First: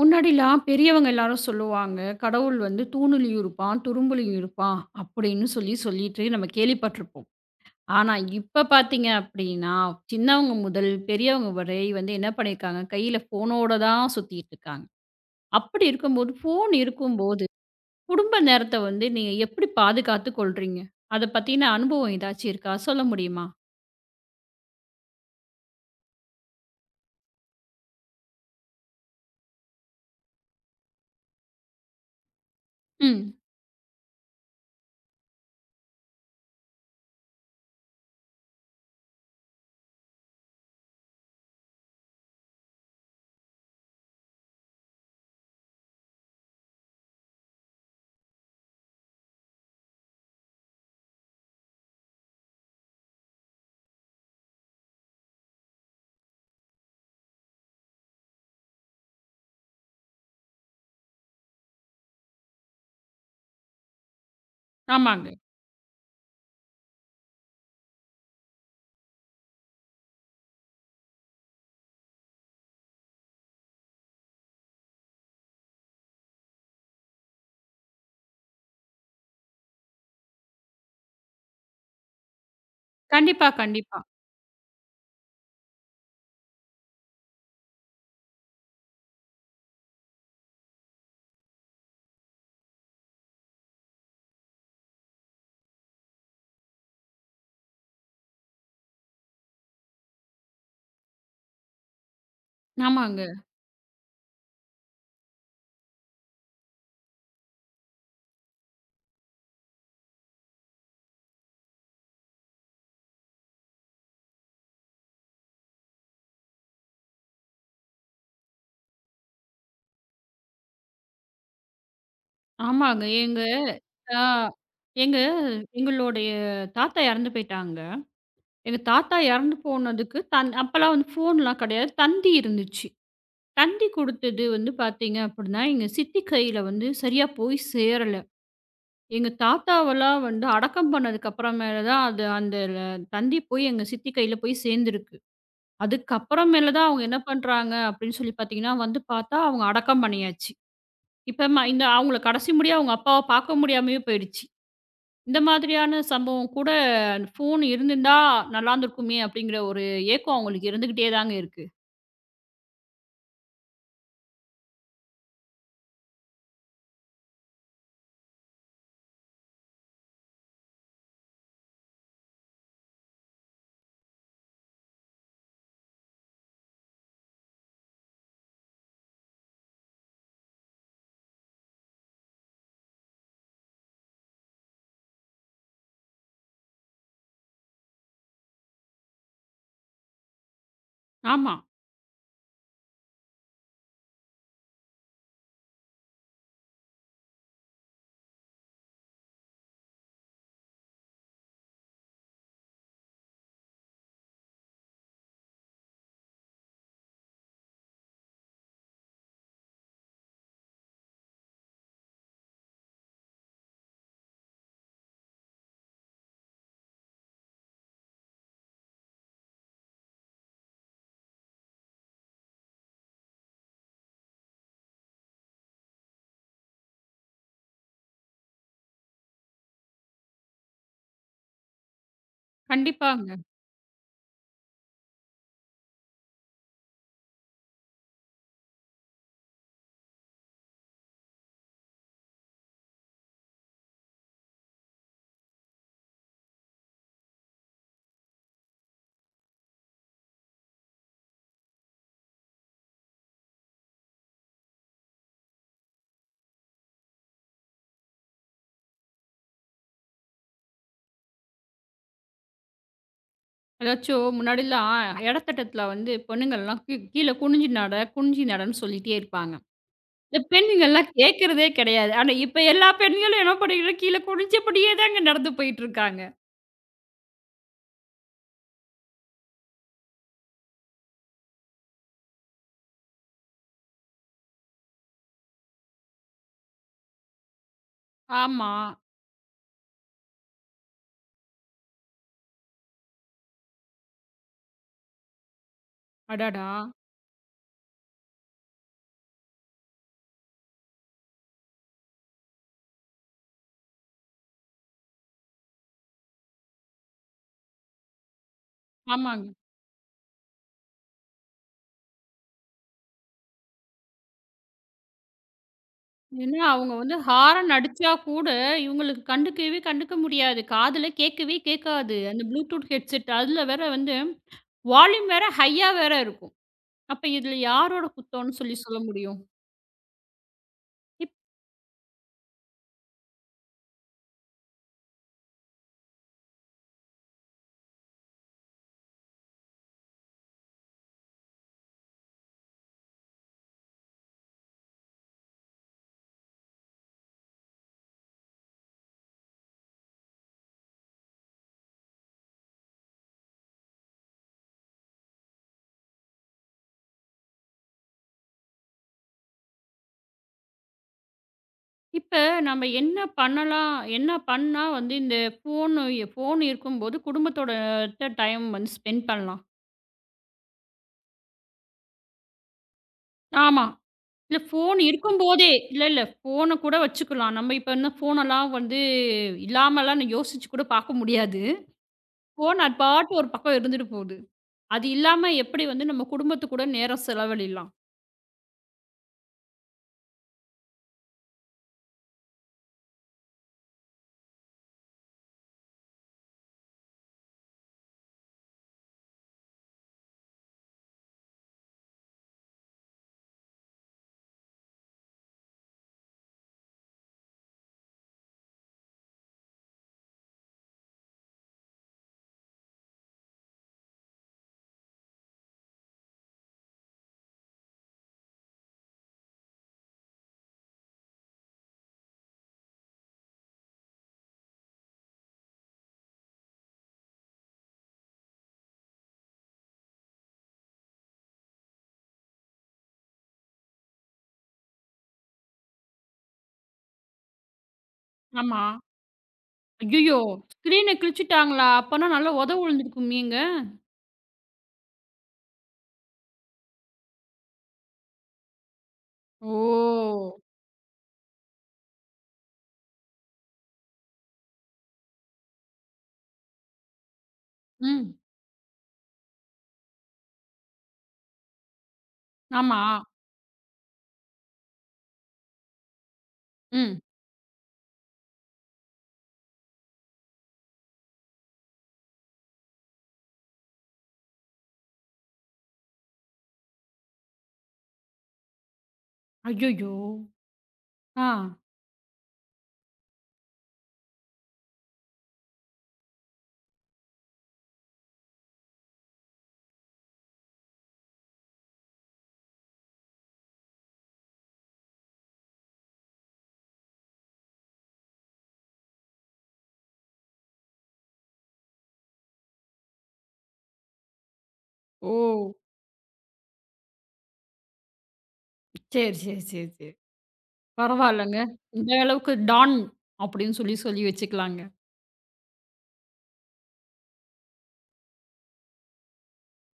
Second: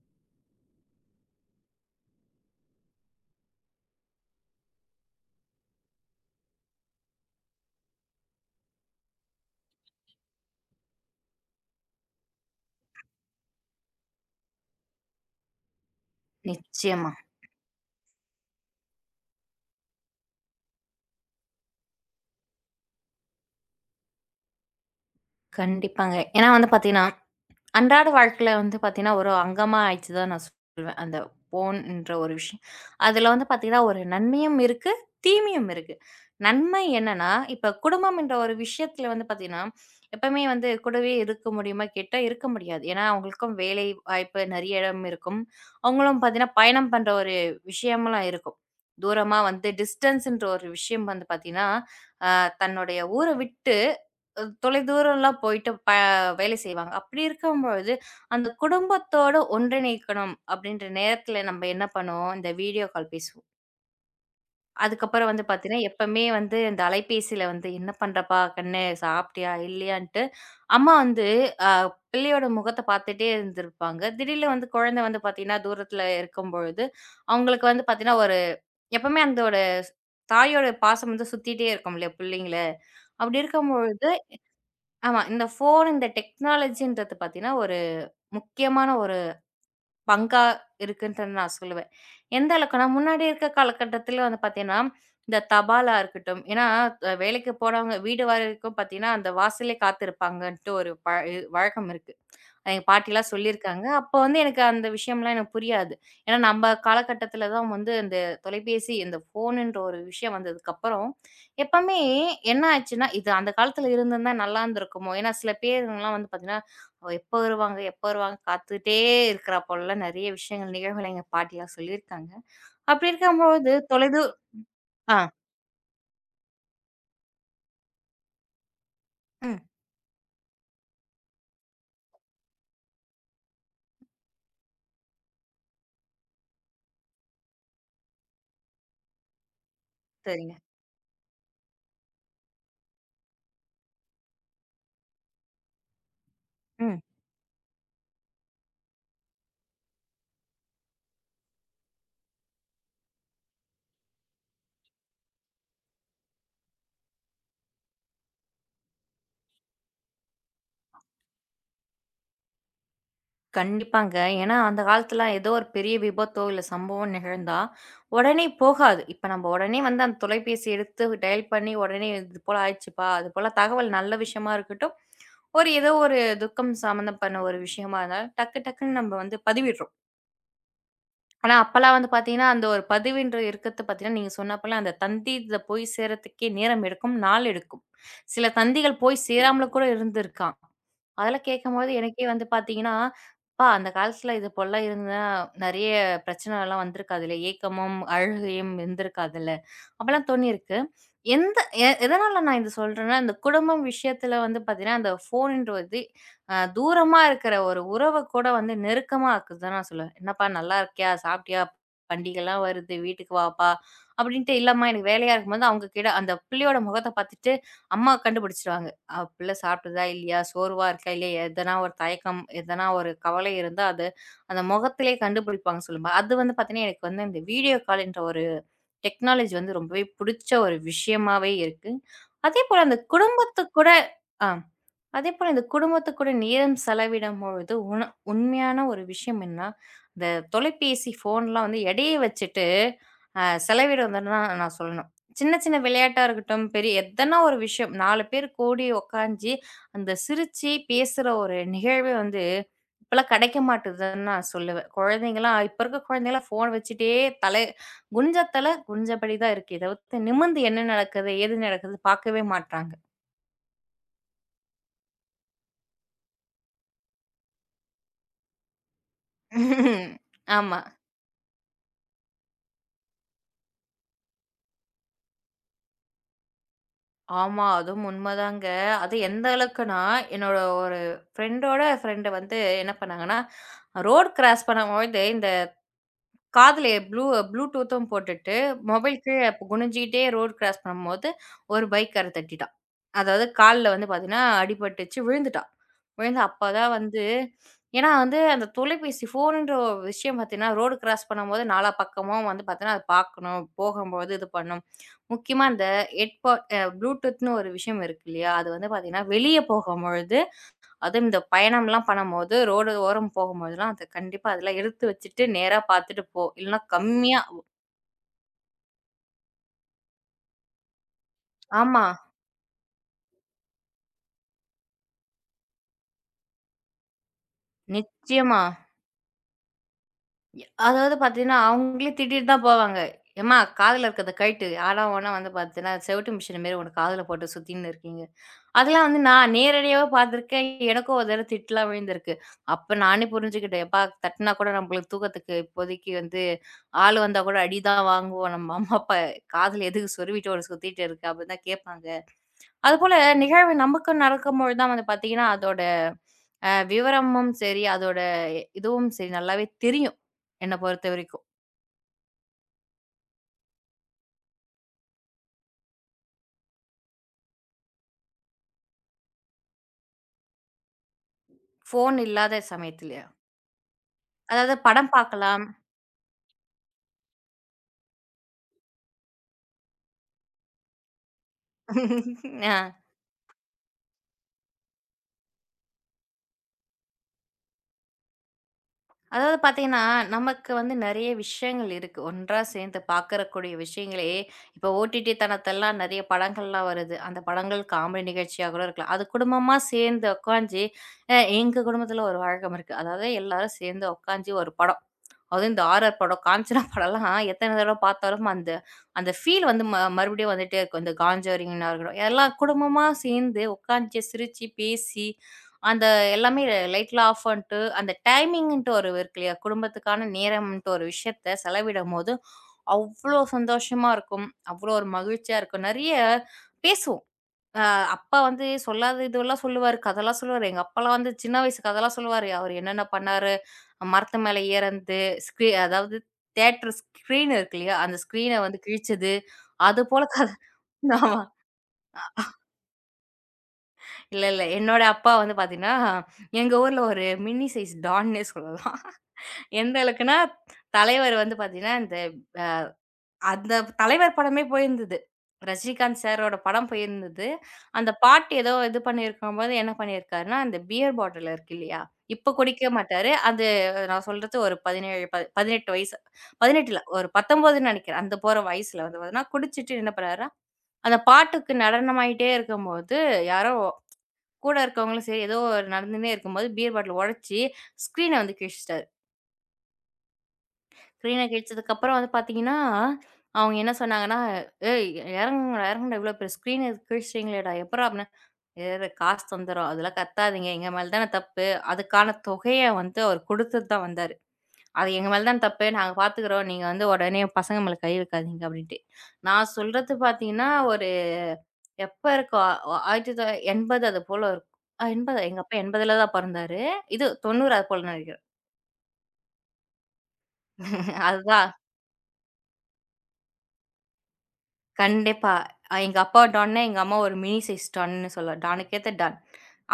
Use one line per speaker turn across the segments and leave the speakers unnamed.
முன்னாடிலாம் பெரியவங்க எல்லாரும் சொல்லுவாங்க, கடவுள் வந்து தூணுலயும் இருப்பான், துரும்புலயும் இருப்பான் அப்படின்னு சொல்லி சொல்லிட்டு நம்ம கேள்விப்பட்டுருப்போம். ஆனா, இப்ப பார்த்தீங்க அப்படின்னா, சின்னவங்க முதல் பெரியவங்க வரை வந்து என்ன பண்ணியிருக்காங்க, கையில ஃபோனோட தான் சுத்திட்டு இருக்காங்க. அப்படி இருக்கும்போது, ஃபோன்
நிச்சயமா.
இருக்கும்போது குடும்ப நேரத்த வந்து நீங்க எப்படி பாதுகாத்து கொள்றீங்க? அத பத்தின அனுபவம் ஏதாச்சும் இருக்கா? சொல்ல முடியுமா?
கண்டிப்பாங்க. ஏன்னா வந்து பார்த்தீங்கன்னா, அன்றாட வாழ்க்கையில வந்து பார்த்தீங்கன்னா, ஒரு அங்கமா ஆயிடுச்சு தான் நான் சொல்லுவேன். அந்த ஃபோன்ன்ற ஒரு விஷயம். அதுல
ம்.
வந்து பார்த்தீங்கன்னா, ஒரு நன்மையும் இருக்கு, தீமையும் இருக்கு. நன்மை என்னன்னா, இப்ப குடும்பம்ன்ற ஒரு விஷயத்துல வந்து பார்த்தீங்கன்னா, எப்பவுமே வந்து கூடவே இருக்க முடியுமா கேட்டா, இருக்க முடியாது. ஏன்னா, அவங்களுக்கும் வேலை வாய்ப்பு நெறைய இடம் இருக்கும். அவங்களும் பார்த்தீங்கன்னா, பயணம் பண்ற ஒரு விஷயமெல்லாம் இருக்கும். தூரமா வந்து டிஸ்டன்ஸ்ன்ற ஒரு விஷயம் வந்து பார்த்தீங்கன்னா, அ தன்னுடைய ஊர விட்டு தொலைதூரம்லாம் போயிட்டு வேலை செய்வாங்க. அப்படி இருக்கும்பொழுது, அந்த குடும்பத்தோட ஒன்றிணைக்கணும் அப்படின்ற நேரத்தில நம்ம என்ன பண்ணுவோம், இந்த வீடியோ கால் பேசுவோம்.
ஆமாங்க.
அதுக்கப்புறம் வந்து பார்த்தீங்கன்னா, எப்பவுமே வந்து இந்த அலைபேசியில வந்து "என்ன பண்றப்பா கண்ணு? சாப்பிட்டியா? இல்லையான்ட்டு" அம்மா வந்து அ பிள்ளையோட முகத்த பார்த்துட்டே இருந்திருப்பாங்க. திடீர்னு வந்து குழந்தை வந்து பார்த்தீங்கன்னா, தூரத்தில இருக்கும்பொழுது, அவங்களுக்கு வந்து பார்த்தீங்கன்னா, ஒரு எப்பவுமே அந்தோட தாயோட பாசம் வந்து சுத்திட்டே இருக்கும் இல்லையா, பிள்ளைங்கள. அப்படி
கண்டிப்பா, கண்டிப்பா.
இருக்கும்பொழுது ஆமா. இந்த ஃபோன், இந்த டெக்னாலஜின்றது பார்த்தீங்கன்னா, ஒரு முக்கியமான ஒரு பங்கா இருக்குன்ட்டு நான் சொல்லுவேன். எந்த அளவுக்குன்னா, முன்னாடி இருக்க காலகட்டத்தில வந்து பார்த்தீங்கன்னா, இந்த தபாலா இருக்கட்டும், ஏன்னா வேலைக்கு போறவங்க வீடு வரைக்கும் பார்த்தீங்கன்னா, அந்த வாசல்லயே காத்திருப்பாங்கன்ட்டு ஒரு வழக்கம் இருக்கு. எங்க
ஆமாங்க,
பாட்டிலாம் சொல்லியிருக்காங்க. அப்போ வந்து எனக்கு அந்த விஷயம்லாம் எனக்கு புரியாது. ஏன்னா நம்ப காலகட்டத்தில தான் வந்து இந்த தொலைபேசி, இந்த ஃபோனுன்ற ஒரு விஷயம் வந்ததுக்கப்புறம், எப்பவுமே என்ன ஆச்சுன்னா, இது அந்த காலத்தில இருந்திருந்தா நல்லா இருந்திருக்குமோ! ஏன்னா சில பேருங்கலாம் வந்து பார்த்தீங்கன்னா, அவ எப்போ வருவாங்க, எப்போ வருவாங்க காத்துட்டே இருக்கிறா போலலாம் நெறைய விஷயங்கள், நிகழ்வுகள எங்க பாட்டிலாம் சொல்லியிருக்காங்க.
ஆமாங்க.
அப்படி
எங்க
இருக்கும்போது
ஆ.
தொலைதூ ஆ.
எங்க எங்களுடைய தாத்தா இறந்து போயிட்டாங்க. எங்க தாத்தா இறந்து
ம்.
போனதுக்கு தன் அப்பலாம் வந்து ஃபோன்லாம் கிடையாது. தந்தி இருந்துச்சு. தந்தி குடுத்தது வந்து பார்த்தீங்க அப்படின்னா, எங்க சித்தி கையில வந்து சரியா போய் சேரல. எங்க தாத்தாவெல்லாம் வந்து
சரிங்க.
அடக்கம் பண்ணதுக்கு அப்புறமேல தான் அது அந்த தந்தி போய் எங்க சித்தி கையில போய் சேர்ந்திருக்கு. அதுக்கப்புறமேல தான்
ம்.
அவங்க என்ன பண்றாங்க அப்படின்னு சொல்லி பார்த்தீங்கன்னா, வந்து பார்த்தா அவங்க அடக்கம் பண்ணியாச்சு. இப்ப இந்த அவங்கள கடைசி முடியா அவங்க அப்பாவ பார்க்க முடியாமயே போயிடுச்சு. இந்த மாதிரியான சம்பவம் கூட ஃபோன் இருந்திருந்தா நல்லாருந்திருக்குமே அப்படிங்கிற ஒரு ஏக்கம் அவங்களுக்கு இருந்துகிட்டே தாங்க இருக்கு.
கண்டிப்பாங்க. ஏன்னா, அந்த காலத்துலலாம் ஏதோ ஒரு பெரிய விபத்தோ, இல்ல சம்பவம் நிகழ்ந்தா, உடனே போகாது. இப்ப நம்ம உடனே வந்து அந்த தொலைபேசி எடுத்து டயல் பண்ணி உடனே இது போல ஆயிடுச்சுப்பா, அது போல தகவல் நல்ல விஷயமா இருக்கட்டும், ஒரு ஏதோ ஒரு துக்கம் சம்மந்தப்பன ஒரு விஷயமா இருந்தாலும், டக்கு டக்குன்னு நம்ம வந்து பதிவிடுறோம். ஆனா அப்பலாம் வந்து பார்த்தீங்கன்னா, அந்த ஒரு பதிவுன்ற இருக்கிறது பார்த்தீங்கன்னா, நீங்க சொன்ன போல அந்த தந்தி இதில போய் சேரத்துக்கே நேரம் எடுக்கும், நாள் எடுக்கும். சில தந்திகள் போய் சேராமலும் கூட இருந்திருக்காம். அதெல்லாம்
ஆமா.
கேட்கும்போது எனக்கே வந்து பார்த்தீங்கன்னா, "அப்பா! அந்த காலத்துல இது போலலாம் இருந்தா நெறைய பிரச்சனைலாம் வந்திருக்காதுல்ல. ஏக்கமும், அழுகையும் இருந்திருக்காதுல்ல." அப்பலாம் தோணியிருக்கு. எந்த எ எதனால நான் இது சொல்றேன்னா, இந்த குடும்பம் விஷயத்துல வந்து பார்த்தீங்கன்னா, அந்த ஃபோன்ன்றது தூரமா இருக்கிற ஒரு உறவ கூட வந்து நெருக்கமா ஆக்குதுன்னு நான் சொல்லுவேன். "என்னப்பா நல்லா இருக்கியா? சாப்பிட்டியா? பண்டிகைலாம் வருது. வீட்டுக்கு வாப்பா." அப்படின்ட்டு, "இல்லம்மா எனக்கு வேலையா இருக்கும்போது" அவங்க கிட்ட அந்த பிள்ளையோட முகத்த பார்த்துட்டு அம்மா கண்டுபிடிச்சிடுவாங்க. பிள்ளை சாப்பிட்டதா இல்லையா? சோர்வா இருக்கா இல்லையா? எதனா ஒரு தயக்கம், எதனா ஒரு கவலை இருந்தா அது அந்த முகத்திலே கண்டுபிடிப்பாங்க சொல்லும்ப. அது வந்து பார்த்தீங்கன்னா, எனக்கு வந்து இந்த வீடியோ கால்ன்ற ஒரு டெக்னாலஜி வந்து ரொம்பவே புடிச்ச ஒரு விஷயமாவே இருக்கு. அதேபோல அந்த
கண்டிப்பாங்க.
குடும்பத்து கூட ஆ. அதேபோல இந்த குடும்பத்து கூட நேரம் செலவிடும்பொழுது, உண்மையான ஒரு விஷயம் என்னா, இந்த தொலைபேசி, ஃபோன்லாம் வந்து எடைய வச்சுட்டு செலவிடுவதுன்னு தான் நான் சொல்லணும். சின்ன சின்ன விளையாட்டா இருக்கட்டும், பெரிய எதனா ஒரு விஷயம் 4 பேர் கூடி உட்காந்து, அந்த சிரிச்சு பேசுற ஒரு நிகழ்வே வந்து இப்பலாம் கிடைக்க மாட்டுதுன்னு நான் சொல்லுவேன். குழந்தைங்கலாம் இப்ப இருக்க குழந்தைங்கலாம் ஃபோன் வச்சுட்டே தலை தலை குனிஞ்சபடி தான் இருக்கு. இத தவிர்த்து நிமிர்ந்து என்ன நடக்குது, ஏது நடக்குது பார்க்கவே மாட்றாங்க.
அதாச்சும் முன்னாடிலாம் எடத்தட்டத்தில வந்து பொண்ணுங்கள்லாம் கீழ குனிஞ்சு நட, குனிஞ்சு நடன்னு சொல்லிட்டே இருப்பாங்க. இந்த
ஆமா.
பெண்ணுங்கள்லாம் கேட்கிறதே கிடையாது. ஆனா இப்ப எல்லா பெண்களும் என்ன பண்ணிக்கிறோம், கீழ குனிஞ்சபடியே தாங்க நடந்து போயிட்டுருக்காங்க.
ஆமா. அதுவும் உண்மதாங்க. அது எந்த அளவுக்குன்னா, என்னோட ஒரு ஃப்ரெண்டோட ஃப்ரெண்டு வந்து என்ன பண்ணாங்கன்னா, ரோட் கிராஸ் பண்ணும்பொழுது இந்த காதுல ப்ளூடூத்தும் போட்டுட்டு,
ஆமா.
மொபைல் கீழ குனிஞ்சுக்கிட்டே ரோட் கிராஸ் பண்ணும்போது, ஒரு பைக்காரர் தட்டிட்டான். அதாவது கால்ல வந்து பாத்தீங்கன்னா, அடிபட்டுச்சு. விழுந்துட்டா. விழுந்து
அடடா!
அப்பதான் வந்து ஏன்னா வந்து அந்த தொலைபேசி ஃபோனுன்ற ஒரு விஷயம் பார்த்தீங்கன்னா, ரோடு கிராஸ் பண்ணும்போது நாலா பக்கமும் வந்து பார்த்தீங்கன்னா, அது பார்க்கணும். போகும்போது இது பண்ணும். முக்கியமா அந்த ஹெட்பாட் அ ப்ளூடூத்ன்னு ஒரு விஷயம் இருக்கு இல்லையா? அது வந்து பார்த்தீங்கன்னா,
ஆமாங்க.
வெளிய போகும்பொழுது, அதுவும் இந்த பயணம்லாம் பண்ணும்போது, ரோடு ஓரம் போகும்போதெல்லாம் அத கண்டிப்பா அதெல்லாம் எடுத்து வச்சுட்டு, நேரா பார்த்துட்டு போ.
ஏன்னா,
இல்லன்னா
அவங்க வந்து
கம்மியா
ஹாரன் அடிச்சா கூட, இவங்களுக்கு கண்டுக்கவே கண்டுக்க முடியாது. காதுல கேட்கவே
ஆமா.
கேட்காது. அந்த ப்ளூடூத் ஹெட்செட் அதில வேற வந்து வால்யூம் வேற ஹையா வேற இருக்கும். அப்ப இதில யாரோட குத்தம்ன்னு
நிச்சயமா.
சொல்லி சொல்ல முடியும்?
அதாவது
இப்
பார்த்தீங்கன்னா, அவங்களே திட்டிட்டு தான் போவாங்க. "ஏம்மா காதுல இருக்கிறத கழட்டு. ஆனா ஓனா வந்து பார்த்தீன்னா, செவுட்டு மிஷின் மாரி ஒண்ணு காதுல போட்டு சுத்தின்னு இருக்கீங்க." அதெல்லாம் வந்து நான் நேரடியாவே பார்த்துருக்கேன். எனக்கும் ஒரு தடவ திட்டுலாம் விழுந்திருக்கு. அப்ப நானே புரிஞ்சுக்கிட்டேன். "எப்பா தட்டுனா கூட நம்மளுக்கு தூக்கத்துக்கு இப்போதைக்கு வந்து ஆள் வந்தா கூட அடி தான் வாங்குவோம். நம்ம அம்மா, அப்பா காதுல எதுக்கு சொருவிட்டு ஒரு சுத்திட்டு இருக்க?" அப்படின்னு தான் கேட்பாங்க. அதுபோல நிகழ்வு நமக்கு நடக்கும்பொழுது தான் வந்து பார்த்தீங்கன்னா, அதோட விவரமும் சரி, அதோட இதுவும் சரி நல்லாவே தெரியும். என்ன பொறுத்தவரைக்கும்.
இப்ப நம்ம என்ன பண்ணலாம்? என்ன பண்ணா வந்து இந்த ஃபோன் இருக்கும்போது குடும்பத்தோட டைம் வந்து ஸ்பெண்ட் பண்ணலாம்.
ஃபோன் இல்லாத சமயத்துலயா?
ஆமா. இல்ல
அதாவது
ஃபோன்
படம் பார்க்கலாம்.
இருக்கும்போதே இல்ல, இல்ல ஃபோன கூட வச்சுக்கலாம். நம்ம இப்ப என்ன ஃபோனெல்லாம் வந்து இல்லாமலாம் யோசிச்சு கூட பார்க்க முடியாது.
அ
ஃபோன் அது பாட்டு ஒரு பக்கம் இருந்துட்டு போகுது. அது இல்லாம எப்படி வந்து நம்ம குடும்பத்து கூட நேரம் செலவழிலாம்?
அதாவது பார்த்தீங்கன்னா, நமக்கு வந்து நெறைய விஷயங்கள் இருக்கு. ஒன்றா சேர்ந்து பார்க்கறக்கூடிய விஷயங்களே, இப்போ ஓடிடி தளத்தெல்லாம் நெறைய படங்கள்லாம் வருது. அந்த படங்கள் காமெடி நிகழ்ச்சியா கூட இருக்கலாம். அது குடும்பமா சேர்ந்து உட்காந்து எங்க குடும்பத்தில ஒரு வழக்கம் இருக்கு. அதாவது எல்லாரும் சேர்ந்து உட்காந்து ஒரு படம் அதுவும் இந்த ஹாரர் படம், காஞ்சனா படம்லாம் எத்தன தடவ பார்த்தாலும் அந்த அந்த ஃபீல் வந்து மறுபடியும் வந்துட்டே இருக்கும். இந்த காஞ்சோரிங்கா இருக்கட்டும், எல்லாம் குடும்பமா சேர்ந்து உட்காந்து சிரிச்சு, பேசி, அந்த எல்லாமே லைட்லாம் ஆஃப் பண்ணிட்டு, அந்த டைமிங்ன்ட்டு ஒரு இருக்கு இல்லையா? குடும்பத்துக்கான நேரம்ன்ட்டு ஒரு விஷயத்த செலவிடும்போது, அவ்ளோ சந்தோஷமா இருக்கும். அவ்ளோ ஒரு மகிழ்ச்சியா இருக்கும். நெறைய பேசுவோம். அ அப்பா வந்து சொல்லாத இதுவெல்லாம் சொல்லுவாரு. கதெல்லாம் சொல்லுவாரு. எங்க அப்பாலாம் வந்து சின்ன வயசு கதெல்லாம் சொல்லுவாரு. அவரு என்னென்ன பண்ணாரு, மரத்து மேல ஏறந்து, அதாவது தியேட்டர் ஸ்க்ரீன் இருக்கு இல்லையா? அந்த ஸ்க்ரீன வந்து
ஆமா.
கிழிச்சது. அது போல
ஐயய்யோ!
கத
ஸ்க்ரீன
ஆமா.
கிழிச்சுட்டாங்களா? அப்பன்னா நல்லா உழுந்துருக்குமேங்க.
இல்ல, இல்ல. என்னோட அப்பா வந்து பார்த்தீங்கன்னா, எங்க ஊர்ல ஒரு மினி சைஸ் டான்னே சொல்லலாம்.
ஓ!
எந்த அளவுக்குன்னா, தலைவர் வந்து பார்த்தீங்கன்னா, இந்த அந்த தலைவர் படமே போயிருந்தது. ரஜினிகாந்த் சாரோட படம் போயிருந்தது. அந்த
ம்.
பாட்டு ஏதோ இது பண்ணியிருக்கும்போது என்ன பண்ணியிருக்காருன்னா, அந்த பியர் பாட்டில் இருக்கு இல்லையா? இப்ப குடிக்க
ஆமா.
மாட்டாரு. அது நான் சொல்றது ஒரு 17 ப 18 வயசு. 18 இல்ல
ம்.
ஒரு 19ன்னு நெனைக்கிறேன். அந்த போற வயசுல வந்து பார்த்தீங்கன்னா, குடிச்சிட்டு என்ன பண்ணாருன்னா, அந்த பாட்டுக்கு நடனமாயிட்டே இருக்கும்போது, யாரோ கூட இருக்கவங்களும் சரி, ஏதோ நடந்துன்னே இருக்கும்போது, பியர் பாட்டில் உடைச்சு, ஸ்க்ரீன வந்து கிழிச்சுட்டாரு.
ஐயய்யோ!
ஸ்க்ரீன
ஆ.
கிழிச்சதுக்கப்புறம் வந்து பார்த்தீங்கன்னா, அவங்க என்ன சொன்னாங்கன்னா, "ஏய் இறங்குங்கடா, இறங்குடா இவ்வளோ பெரிய ஸ்க்ரீன கிழிச்சிட்டீங்களேடா! எப்புட்றா?" அப்படின்னா, "வேற காசு தந்துர்றோம். அதெல்லாம் கத்தாதீங்க. எங்க மேல தான தப்பு. அதுக்கான தொகைய வந்து அவர் குடுத்துட்டு தான் வந்தாரு. அது எங்க மேல தான் தப்பு. நாங்க பார்த்துக்கிறோம். நீங்க வந்து உடனே பசங்க மேல கை வைக்காதீங்க." அப்படின்ட்டு. நான் சொல்றது பார்த்தீங்கன்னா, ஒரு எப்ப இருக்கும் அ ஒ 1980 அது போல இருக்கும்.
ஓ!
80 எங்க அப்பா 80ல தான் பொறந்தாரு. இது 90 அது போல நினைக்கிறேன்.
சரி, சரி, சரி, சரி. பரவால்லங்க.
அதுதான்.
இந்த அளவுக்கு டான் அப்படின்னு சொல்லி, சொல்லி வச்சுக்கலாங்க.
கண்டிப்பா. எங்க அப்பா டான்னா, எங்க அம்மா ஒரு மினி சைஸ் டான்னு சொல்லலாம். டானுக்கேத்த டான்.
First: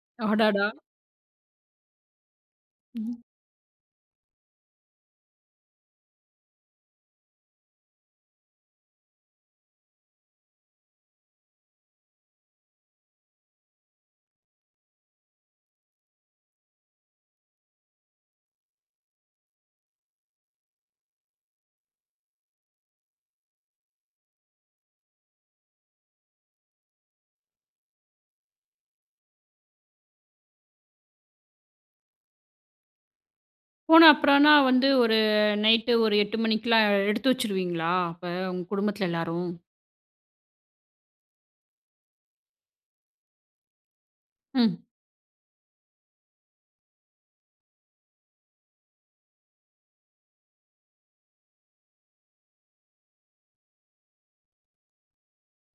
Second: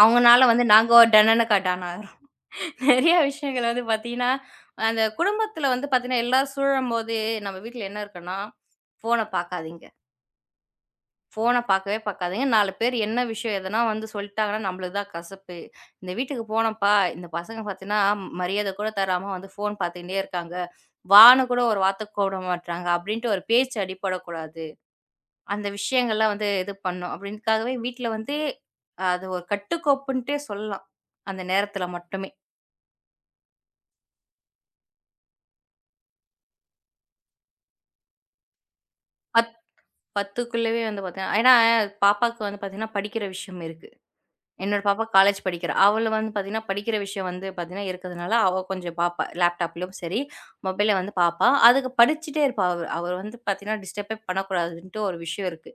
அவங்கனால வந்து
அடடா!
நாங்க ஒரு டன்னனக்கா டான் ஆகுறோம். நெறைய
ம்.
விஷயங்கள் வந்து பார்த்தீங்கன்னா, அந்த குடும்பத்தில வந்து பார்த்தீங்கன்னா, எல்லாரும் சூழும்போது நம்ம வீட்ல என்ன இருக்குன்னா, ஃபோன பார்க்காதீங்க. ஃபோன பார்க்கவே பார்க்காதீங்க. 4 பேர் என்ன விஷயம் எதனா வந்து சொல்ட்டாங்கன்னா, நம்மளுக்கு தான் கசப்பு. இந்த வீட்டுக்கு போனோம்ப்பா, இந்த பசங்க பார்த்தீங்கன்னா, மரியாதை கூட தராம வந்து ஃபோன் பார்த்துக்கிட்டே இருக்காங்க. வான்னு கூட ஒரு வார்த்தை கூப்பிட மாட்றாங்க. அப்படின்ட்டு ஒரு பேச்சு அடிபடக்கூடாது. அந்த விஷயங்கள்லாம் வந்து இது பண்ணோம். அப்படின்றதுக்காகவே வீட்ல வந்து அது ஒரு கட்டுக்கோப்புன்ட்டே சொல்லலாம். அந்த நேரத்தில மட்டுமே.
ஃபோன் அப்புறம்னா வந்து ஒரு நைட்டு ஒரு 8 மணிக்கெல்லாம் எடுத்து வச்சுருவீங்களா? அப்ப உங்க குடும்பத்தில எல்லாரும்?
10க்குள்ளவே வந்து பார்த்தீங்கன்னா ஏன்னா பாப்பாவுக்கு வந்து பார்த்தீங்கன்னா படிக்கிற விஷயம் இருக்கு.
ம்.
என்னோட பாப்பா காலேஜ் படிக்கிறா. அவள வந்து பார்த்தீங்கன்னா படிக்கிற விஷயம் வந்து பார்த்தீங்கன்னா இருக்கிறதுனால, அவ கொஞ்சம் பாப்பா. லேப்டாப்லயும் சரி, மொபைல்ல வந்து பாப்பா. அதுக்கு படிச்சுட்டே இருப்பா. அவ வந்து பார்த்தீங்கன்னா டிஸ்டர்பே பண்ணக்கூடாதுன்ட்டு ஒரு விஷயம் இருக்கு.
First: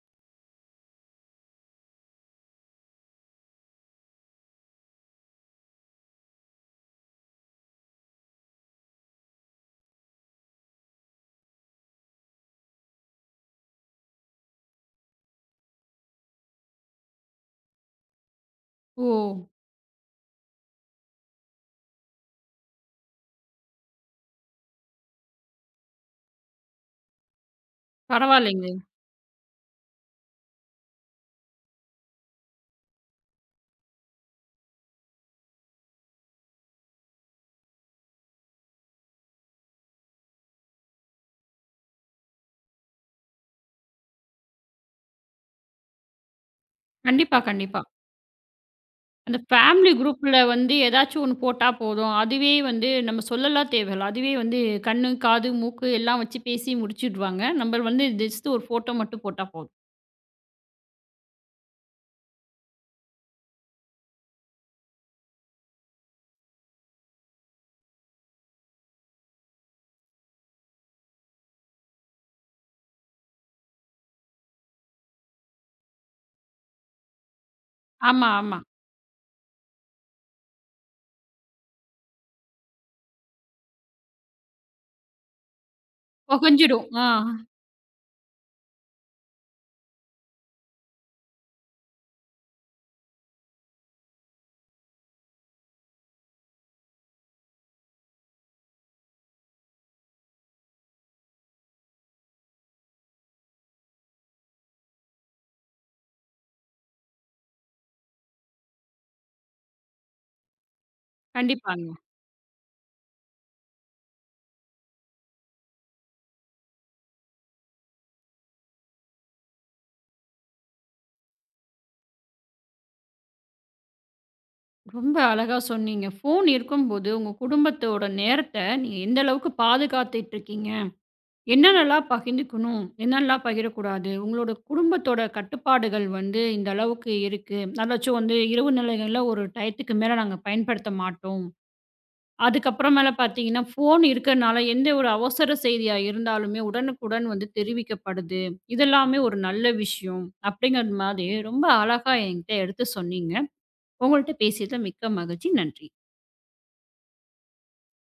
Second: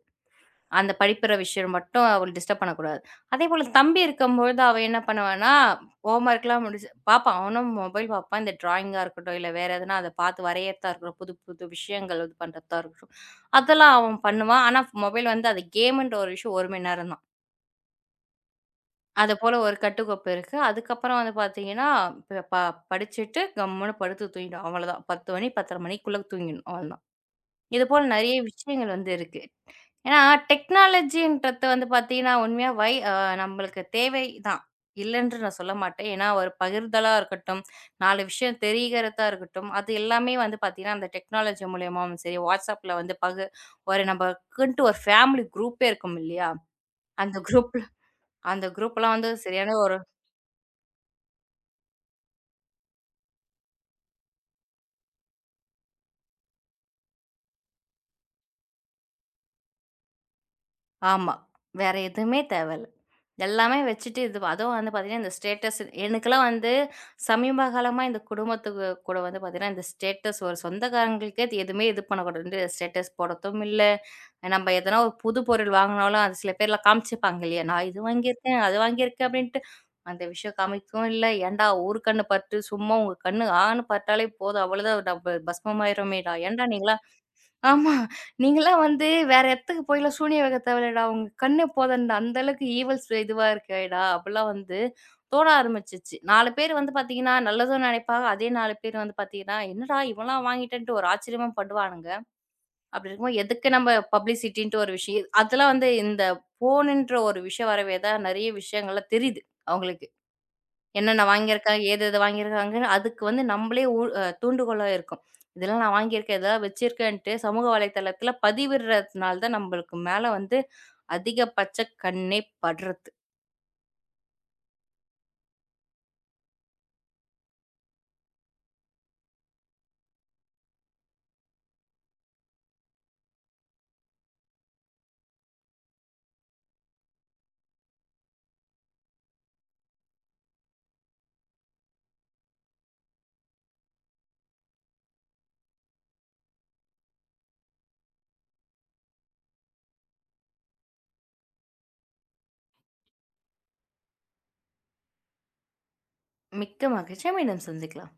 அந்த படிப்புற விஷயம் மட்டும் அவள டிஸ்டர்ப் பண்ணக்கூடாது. அதேபோல தம்பி இருக்கும்பொழுது அவ என்ன பண்ணுவான்னா, ஹோம்வொர்க்லாம் முடிச்சு பார்ப்பான். அவனும் மொபைல் பார்ப்பான். இந்த ட்ராயிங்கா இருக்கட்டும், இல்ல வேற எதுனா அத பார்த்து வரையறதா இருக்கட்டும், புது புது விஷயங்கள் இது பண்றதா இருக்கட்டும், அதெல்லாம் அவன் பண்ணுவான். ஆனா மொபைல் வந்து அது கேமுன்ற ஒரு விஷயம் 1 மணி நேரம் தான்.
ஓ!
அது போல ஒரு கட்டுக்கோப்பு இருக்கு. அதுக்கப்புறம் வந்து பார்த்தீங்கன்னா, ப ப படிச்சுட்டு கம்முனு படுத்து தூங்கிடும். அவ்வளதான். 10 மணி 10:30 மணிக்குள்ள தூங்கிடணும். அவ்வளதான். இதுபோல நெறைய
பரவால்லைங்க.
விஷயங்கள் வந்து இருக்கு. ஏன்னா, டெக்னாலஜின்றது வந்து பார்த்தீங்கன்னா, உண்மையா வை அ நம்மளுக்கு தேவை தான். இல்லன்று நான் சொல்ல மாட்டேன். ஏன்னா, ஒரு பகிர்தலா இருக்கட்டும், 4 விஷயம் தெரிகிறதா இருக்கட்டும், அது எல்லாமே வந்து பார்த்தீங்கன்னா, அந்த டெக்னாலஜி மூலியமாவும் சரி, WhatsAppல வந்து பகு ஒரு நமக்குன்ட்டு ஒரு ஃபேமிலி குரூப்பே இருக்கும் இல்லையா? அந்த
கண்டிப்பா,
குரூப்ல
கண்டிப்பா.
அந்த குரூப்லாம் வந்து
அந்த
சரியான
ஃபேமிலி
ஒரு
குரூப்ல வந்து ஏதாச்சும் ஒண்ணு போட்டா போதும். அதுவே வந்து நம்ம சொல்லலாம் தேவையில்ல. அதுவே வந்து கண்ணு, காது, மூக்கு எல்லாம் வச்சு பேசி முடிச்சுடுவாங்க. நம்ம வந்து ஜஸ்ட் ஒரு ஃபோட்டோ மட்டும் போட்டா போதும்.
ஆமா. வேற எதுவுமே தேவையில்ல. எல்லாமே வச்சுட்டு இது அதுவும் வந்து பார்த்தீங்கன்னா, இந்த ஸ்டேட்டஸ் எனக்கெல்லாம் வந்து சமீப காலமா இந்த குடும்பத்துக்கு கூட வந்து பார்த்தீங்கன்னா, இந்த ஸ்டேட்டஸ் ஒரு சொந்தக்காரங்களுக்கே இது எதுவுமே இது பண்ணக்கூடாதுன்ட்டு ஸ்டேட்டஸ் போடத்தும் இல்ல. நம்ம எதனா ஒரு புது பொருள் வாங்கினாலும் அது சில பேர்லாம் காமிச்சுப்பாங்க இல்லையா? "நான் இது
ஆமா, ஆமா.
வாங்கியிருக்கேன், அது வாங்கியிருக்கேன்" அப்படின்ட்டு அந்த விஷயம் காமிக்கவும் இல்ல. "ஏன்டா ஊர் கண்ணு பட்டு சும்மா உங்க கண்ணு ஆன்னு பட்டாலே போதும் அவ்வளோதான் நம்ம பஸ்மமாயிரோமேடா! ஏன்டா
புகஞ்சிடும்.
நீங்கலாம்"
ஆ.
ஆமா. நீங்கலாம் வந்து வேற இடத்துக்கு போய்லாம் சூனியம் வைக்க தேவையில்லடா. உங்க கண்ணே போதும்டா. அந்த அளவுக்கு ஈவல்ஸ் இதுவா இருக்கேடா! அப்டிலாம் வந்து தோண ஆரம்பிச்சுச்சு. 4 பேர் வந்து பார்த்தீங்கன்னா, நல்லதும் நினைப்பாங்க. அதே 4 பேர் வந்து பார்த்தீங்கன்னா, "என்னடா இவன்லாம் வாங்கிட்டேன்ட்டு" ஒரு ஆச்சரியமா படுவானுங்க. அப்டி இருக்கும்போது எதுக்கு நம்ம பப்ளிசிட்டின்ட்டு ஒரு விஷயம் அதெல்லாம் வந்து இந்த ஃபோனுன்ற ஒரு விஷயம் வரவே தான் நெறைய விஷயங்கள்லாம் தெரியுது. அவங்களுக்கு. என்னென்ன வாங்கியிருக்காங்க,
கண்டிப்பாங்க.
ஏது எது வாங்கியிருக்காங்கன்னு அதுக்கு வந்து நம்மளே ஊ அ தூண்டுகோலா இருக்கும். இதெல்லாம் நான் வாங்கியிருக்கேன், இதெல்லாம் வச்சிருக்கேன்ட்டு சமூக வலைதளத்தில பதிவிடுறதுனால தான் நம்மளுக்கு மேல வந்து அதிகபட்ச கண்ணே படுறது.
ரொம்ப அழகா சொன்னீங்க. ஃபோன் இருக்கும்போது உங்க குடும்பத்தோட நேரத்த நீங்க எந்த அளவுக்கு பாதுகாத்துட்டு இருக்கீங்க? என்னென்னலாம் பகிர்ந்துக்கணும்? என்னென்னலாம் பகிரக்கூடாது? உங்களோட குடும்பத்தோட கட்டுப்பாடுகள் வந்து இந்த அளவுக்கு இருக்கு. அதாச்சும் வந்து இரவு நிலைகள்ல ஒரு டயத்துக்கு மேல நாங்க பயன்படுத்த மாட்டோம். அதுக்கப்புறம் மேல பார்த்தீங்கன்னா, ஃபோன் இருக்கிறனால எந்த ஒரு அவசர செய்தியா இருந்தாலுமே உடனுக்குடன் வந்து தெரிவிக்கப்படுது. இதெல்லாமே ஒரு நல்ல விஷயம். அப்படிங்கிற மாதிரி ரொம்ப அழகா என்கிட்ட எடுத்து சொன்னீங்க. உங்கள்ட்ட பேசியது மிக்க மகிழ்ச்சி. நன்றி.
மிக்க மகிழ்ச்சி. மீண்டும் சந்திக்கலாம்.